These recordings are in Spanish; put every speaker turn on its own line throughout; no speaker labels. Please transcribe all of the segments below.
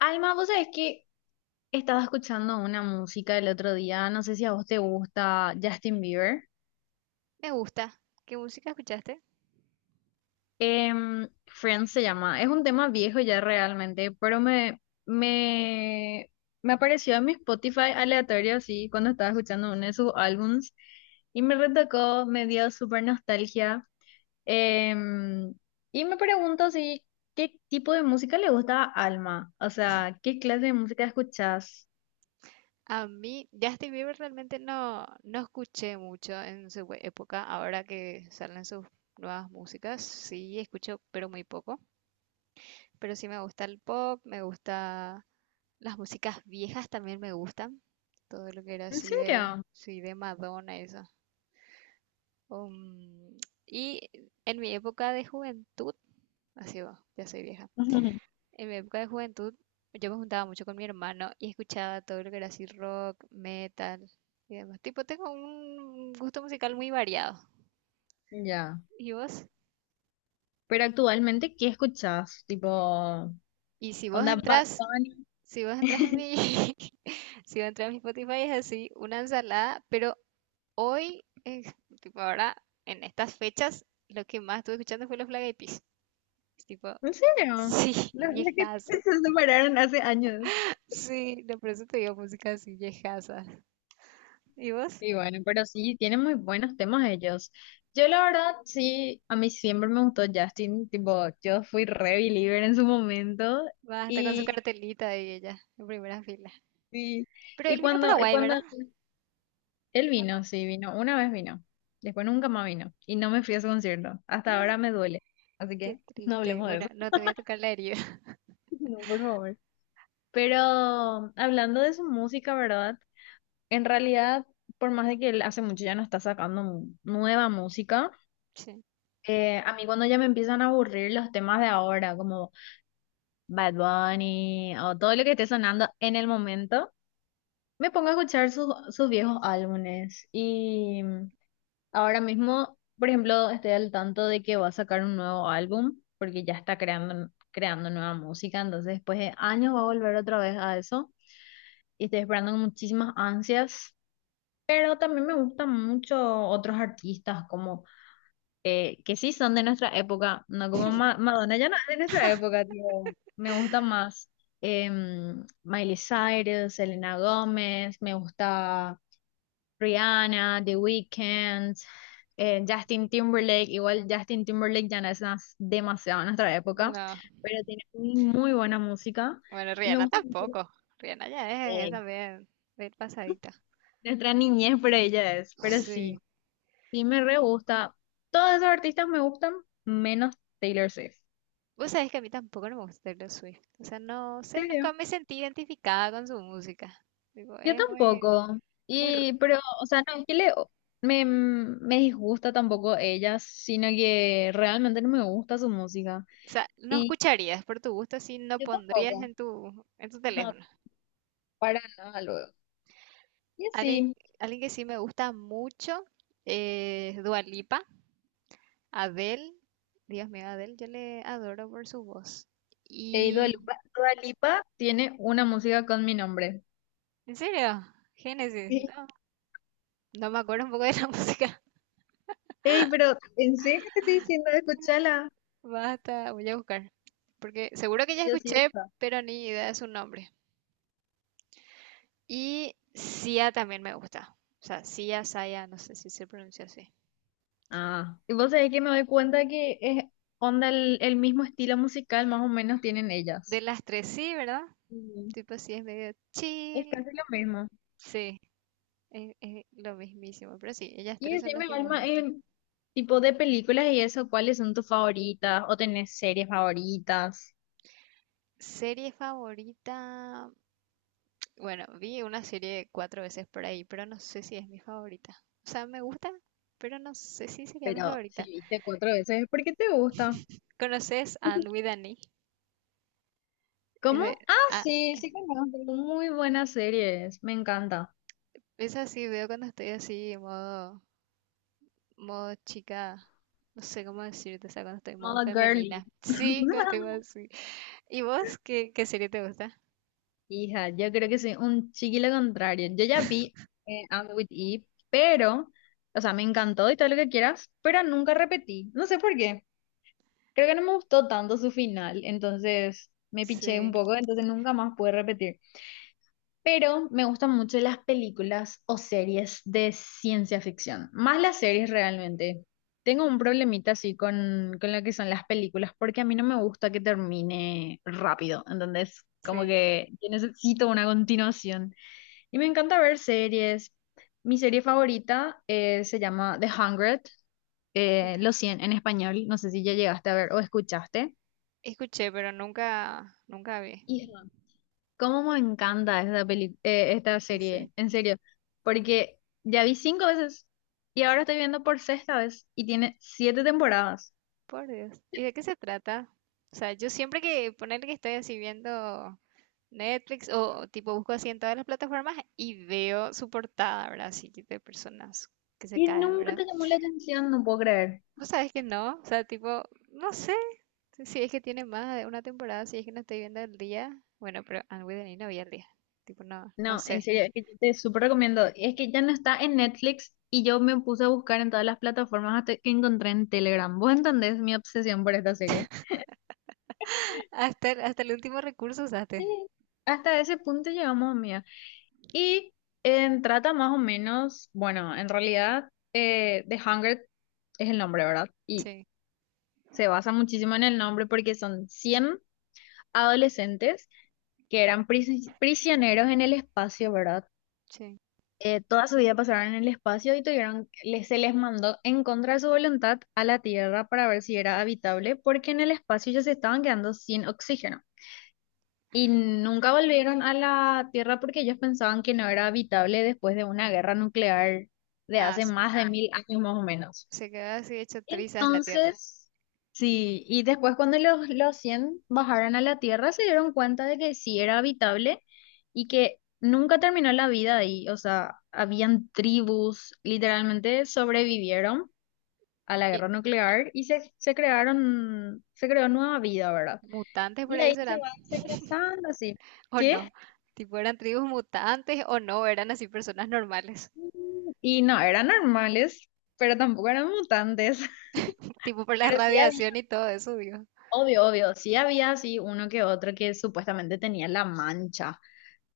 Alma, vos sabés que estaba escuchando una música el otro día, no sé si a vos te gusta Justin Bieber.
Me gusta. ¿Qué música escuchaste?
Friends se llama, es un tema viejo ya realmente, pero me apareció en mi Spotify aleatorio así cuando estaba escuchando uno de sus álbums y me retocó, me dio súper nostalgia. Em, y me pregunto si, ¿qué tipo de música le gusta a Alma? O sea, ¿qué clase de música escuchás?
A mí, Justin Bieber realmente no, no escuché mucho en su época. Ahora que salen sus nuevas músicas, sí escucho, pero muy poco. Pero sí me gusta el pop, me gusta las músicas viejas también me gustan. Todo lo que era
¿En
así de,
serio?
sí, de Madonna, eso. Um, y en mi época de juventud, así va, ya soy vieja. En mi época de juventud, yo me juntaba mucho con mi hermano y escuchaba todo lo que era así rock, metal y demás. Tipo, tengo un gusto musical muy variado.
Ya.
¿Y vos?
Pero actualmente, ¿qué escuchás? Tipo,
Y si vos
onda Bad
entras,
Bunny.
si vos entras en mi, Si vos entras en mi Spotify es así, una ensalada, pero hoy, tipo ahora, en estas fechas, lo que más estuve escuchando fue los Black Eyed Peas. Es tipo,
¿En serio?
sí,
No sé que
viejazo.
se separaron hace años.
Sí, no, por eso te digo música así, viejazas. ¿Y vos?
Y bueno, pero sí, tienen muy buenos temas ellos. Yo la verdad, sí, a mí siempre me gustó Justin, tipo, yo fui re believer en su momento
Va, está con su
y,
cartelita y ella, en primera fila.
y,
Pero
y
él vino a
cuando, y
Paraguay,
cuando
¿verdad?
él
¿O no?
vino, sí, vino, una vez vino, después nunca más vino y no me fui a su concierto, hasta
Eh,
ahora me duele, así
qué
que no
triste.
hablemos de
Bueno,
eso.
no te voy a tocar la herida.
No, por favor. Pero hablando de su música, ¿verdad? En realidad, por más de que él hace mucho ya no está sacando nueva música,
Sí.
a mí cuando ya me empiezan a aburrir los temas de ahora, como Bad Bunny o todo lo que esté sonando en el momento, me pongo a escuchar sus viejos álbumes. Y ahora mismo, por ejemplo, estoy al tanto de que va a sacar un nuevo álbum, porque ya está creando nueva música, entonces después de años va a volver otra vez a eso. Y estoy esperando con muchísimas ansias, pero también me gustan mucho otros artistas como que sí son de nuestra época, no como Madonna, ya no es de nuestra época, tipo, me gusta más Miley Cyrus, Selena Gómez, me gusta Rihanna, The Weeknd, Justin Timberlake, igual Justin Timberlake ya no es demasiado en nuestra época,
No.
pero tiene muy, muy buena música
Bueno,
y me
Rihanna
gusta mucho.
tampoco. Rihanna ya es
eh,
también bien pasadita.
Nuestra niñez, para ella es. Pero sí,
Sí.
sí me re gusta. Todos esos artistas me gustan, menos Taylor Swift.
Vos sabés que a mí tampoco no me gusta Taylor Swift. O sea, no
¿En
sé,
serio?
nunca me sentí identificada con su música. Digo,
Yo
es muy,
tampoco.
muy,
Y, pero, o sea, no es que le, me disgusta tampoco ella, sino que realmente no me gusta su música.
o sea, no
Y
escucharías por tu gusto si no
yo
pondrías
tampoco.
en tu
No,
teléfono.
para nada luego. Y
Alguien,
así,
alguien que sí me gusta mucho es Dua Lipa, Adele. Dios mío, Adele, yo le adoro por su voz.
Dua
Y
Lipa, Dua Lipa tiene una música con mi nombre.
¿en serio? Génesis,
Sí.
no, no me acuerdo un poco de la música.
Ey, pero ¿en serio te estoy diciendo? Escúchala.
Basta, voy a buscar. Porque seguro que ya
Yo sí
escuché,
gusta.
pero ni idea de su nombre. Y Sia también me gusta. O sea, Sia, Saya, no sé si se pronuncia así.
Ah, y vos sabés que me doy cuenta que es onda el mismo estilo musical, más o menos tienen
De
ellas.
las tres sí, ¿verdad?
Mm.
Tipo, sí, es medio
Es
chill.
casi lo mismo.
Sí. Es lo mismísimo, pero sí, ellas
Y
tres son las
decime,
que más
Alma,
gustan.
en tipo de películas y eso, ¿cuáles son tus favoritas? ¿O tenés series favoritas?
Serie favorita, bueno, vi una serie cuatro veces por ahí, pero no sé si es mi favorita. O sea, me gusta, pero no sé si sería mi
Pero si
favorita.
viste cuatro veces, ¿por qué te gusta?
¿Conoces And with an E? Es
¿Cómo?
de-
Ah,
ah,
sí, sí conozco. Muy buenas series, me encanta.
esa sí veo cuando estoy así, en modo, modo chica, no sé cómo decirte, o sea, cuando estoy en modo
Moda Girly.
femenina. Sí, cuando estoy modo así. ¿Y vos qué, qué serie te gusta?
Hija, yo creo que soy un chiquillo contrario. Yo ya vi Anne with Eve, pero, o sea, me encantó y todo lo que quieras, pero nunca repetí. No sé por qué. Creo que no me gustó tanto su final, entonces me piché un
Sí,
poco, entonces nunca más pude repetir. Pero me gustan mucho las películas o series de ciencia ficción, más las series realmente. Tengo un problemita así con lo que son las películas, porque a mí no me gusta que termine rápido, entonces como
sí.
que yo necesito una continuación. Y me encanta ver series. Mi serie favorita se llama The Hundred, Los 100 en español, no sé si ya llegaste a ver o escuchaste.
Escuché, pero nunca, nunca vi.
Y cómo me encanta esta esta
Sí,
serie, en serio, porque ya vi 5 veces y ahora estoy viendo por sexta vez y tiene 7 temporadas
por Dios. ¿Y de qué se trata? O sea, yo siempre que poner que estoy así viendo Netflix o tipo busco así en todas las plataformas y veo su portada, ¿verdad? Así que de personas que se
y
caen,
nunca
¿verdad?
te llamó la atención, no puedo creer.
O sabes que no, o sea, tipo, no sé si es que tiene más de una temporada, si es que no estoy viendo el día. Bueno, pero Anne with an E no vi el día. Tipo, no, no
No, en
sé.
serio, es que yo te súper recomiendo. Es que ya no está en Netflix y yo me puse a buscar en todas las plataformas hasta que encontré en Telegram. ¿Vos entendés mi obsesión por esta serie?
Hasta, hasta el último recurso
Sí,
usaste.
hasta ese punto llegamos. Y trata más o menos, bueno, en realidad The Hunger es el nombre, ¿verdad? Y
Sí,
se basa muchísimo en el nombre porque son 100 adolescentes que eran prisioneros en el espacio, ¿verdad?
sí.
Toda su vida pasaron en el espacio y tuvieron, les, se les mandó en contra de su voluntad a la Tierra para ver si era habitable porque en el espacio ya se estaban quedando sin oxígeno. Y nunca volvieron a la Tierra porque ellos pensaban que no era habitable después de una guerra nuclear de
Ah,
hace
sí.
más de 1000 años más o menos.
Se quedó así hecho trizas la tierra.
Entonces, sí, y después cuando los 100 bajaron a la Tierra se dieron cuenta de que sí era habitable y que nunca terminó la vida ahí. O sea, habían tribus, literalmente sobrevivieron a la
Y
guerra nuclear y se crearon, se creó nueva vida, ¿verdad?
mutantes por
Y
ahí
ahí se
serán.
van segregando así.
O
¿Qué?
no. Tipo, eran tribus mutantes o no, eran así personas normales.
Y no eran normales, pero tampoco eran mutantes.
Tipo, por la
Pero sí
radiación
había,
y todo eso, digo,
obvio, obvio, sí había así uno que otro que supuestamente tenía la mancha.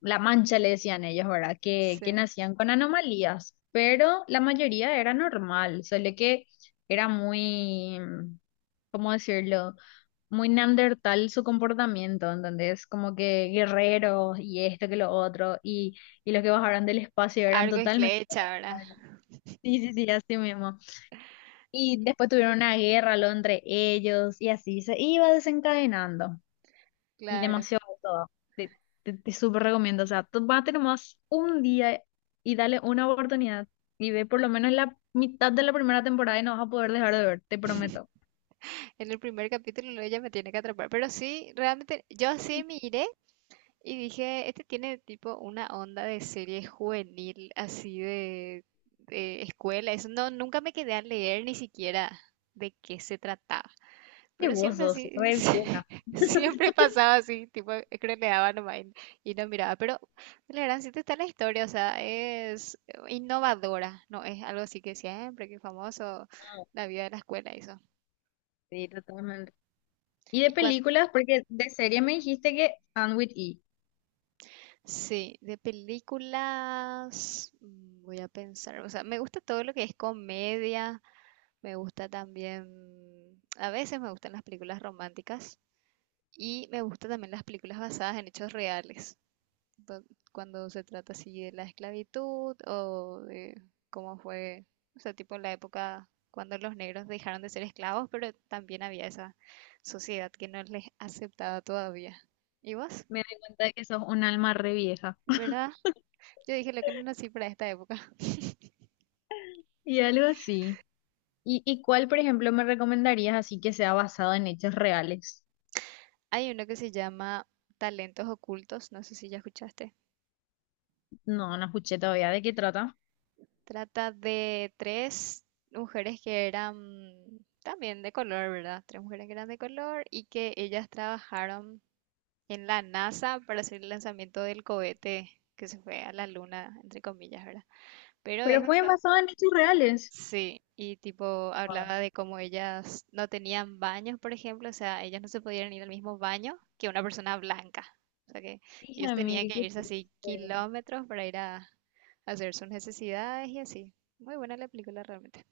La mancha le decían ellos, ¿verdad? Que
sí.
nacían con anomalías, pero la mayoría era normal, solo que era muy, ¿cómo decirlo? Muy neandertal su comportamiento, entonces como que guerreros y esto que lo otro, y los que bajaron del espacio eran
Arco y
totalmente...
flecha, ¿verdad?
Sí, sí, sí, así mismo. Y después tuvieron una guerra lo entre ellos y así se iba desencadenando. Y
Claro.
demasiado todo. Te, te súper recomiendo. O sea, tú vas a tener más un día y dale una oportunidad. Y ve por lo menos la mitad de la primera temporada y no vas a poder dejar de ver, te prometo.
En el primer capítulo luego ella me tiene que atrapar. Pero sí, realmente, yo así miré y dije, este tiene tipo una onda de serie juvenil, así de escuela. Eso no, nunca me quedé a leer ni siquiera de qué se trataba.
Y
Pero
vos
siempre
sos
así,
re vieja.
siempre pasaba así, tipo, creneaba nomás y no miraba. Pero la gran sí está la historia, o sea, es innovadora, no es algo así que siempre, que famoso,
No,
la vida de la escuela, eso.
sí, totalmente. Y de
Y cuan-
películas, porque de serie me dijiste que Anne with E.
sí, de películas, mm, voy a pensar, o sea, me gusta todo lo que es comedia, me gusta también, a veces me gustan las películas románticas y me gustan también las películas basadas en hechos reales. do- Cuando se trata así de la esclavitud o de cómo fue, o sea, tipo la época cuando los negros dejaron de ser esclavos, pero también había esa sociedad que no les aceptaba todavía. ¿Y vos?
Me di cuenta de que sos un alma re vieja.
¿Verdad? Yo dije lo que no nací para esta época.
Y algo así. Y cuál, por ejemplo, me recomendarías así que sea basado en hechos reales?
Hay uno que se llama Talentos Ocultos, no sé si ya escuchaste.
No, no escuché todavía de qué trata.
Trata de 3 mujeres que eran también de color, ¿verdad? 3 mujeres que eran de color y que ellas trabajaron en la NASA para hacer el lanzamiento del cohete que se fue a la luna, entre comillas, ¿verdad? Pero es
Pero fue
basado,
basado en hechos reales.
sí, y tipo
Wow.
hablaba de cómo ellas no tenían baños, por ejemplo, o sea, ellas no se podían ir al mismo baño que una persona blanca, o sea que ellos
Hija
tenían
mil,
que
qué
irse así
triste.
kilómetros para ir a hacer sus necesidades y así. Muy buena la película realmente.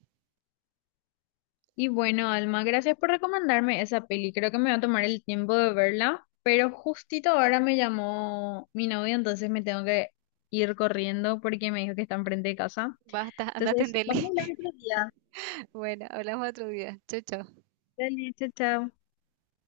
Y bueno, Alma, gracias por recomendarme esa peli. Creo que me va a tomar el tiempo de verla, pero justito ahora me llamó mi novio, entonces me tengo que ir corriendo porque me dijo que está enfrente de casa.
Basta, anda a
Entonces, vamos
atenderle.
a hablar otro día.
Bueno, hablamos otro día. Chau, chau.
Dale, chao, chao.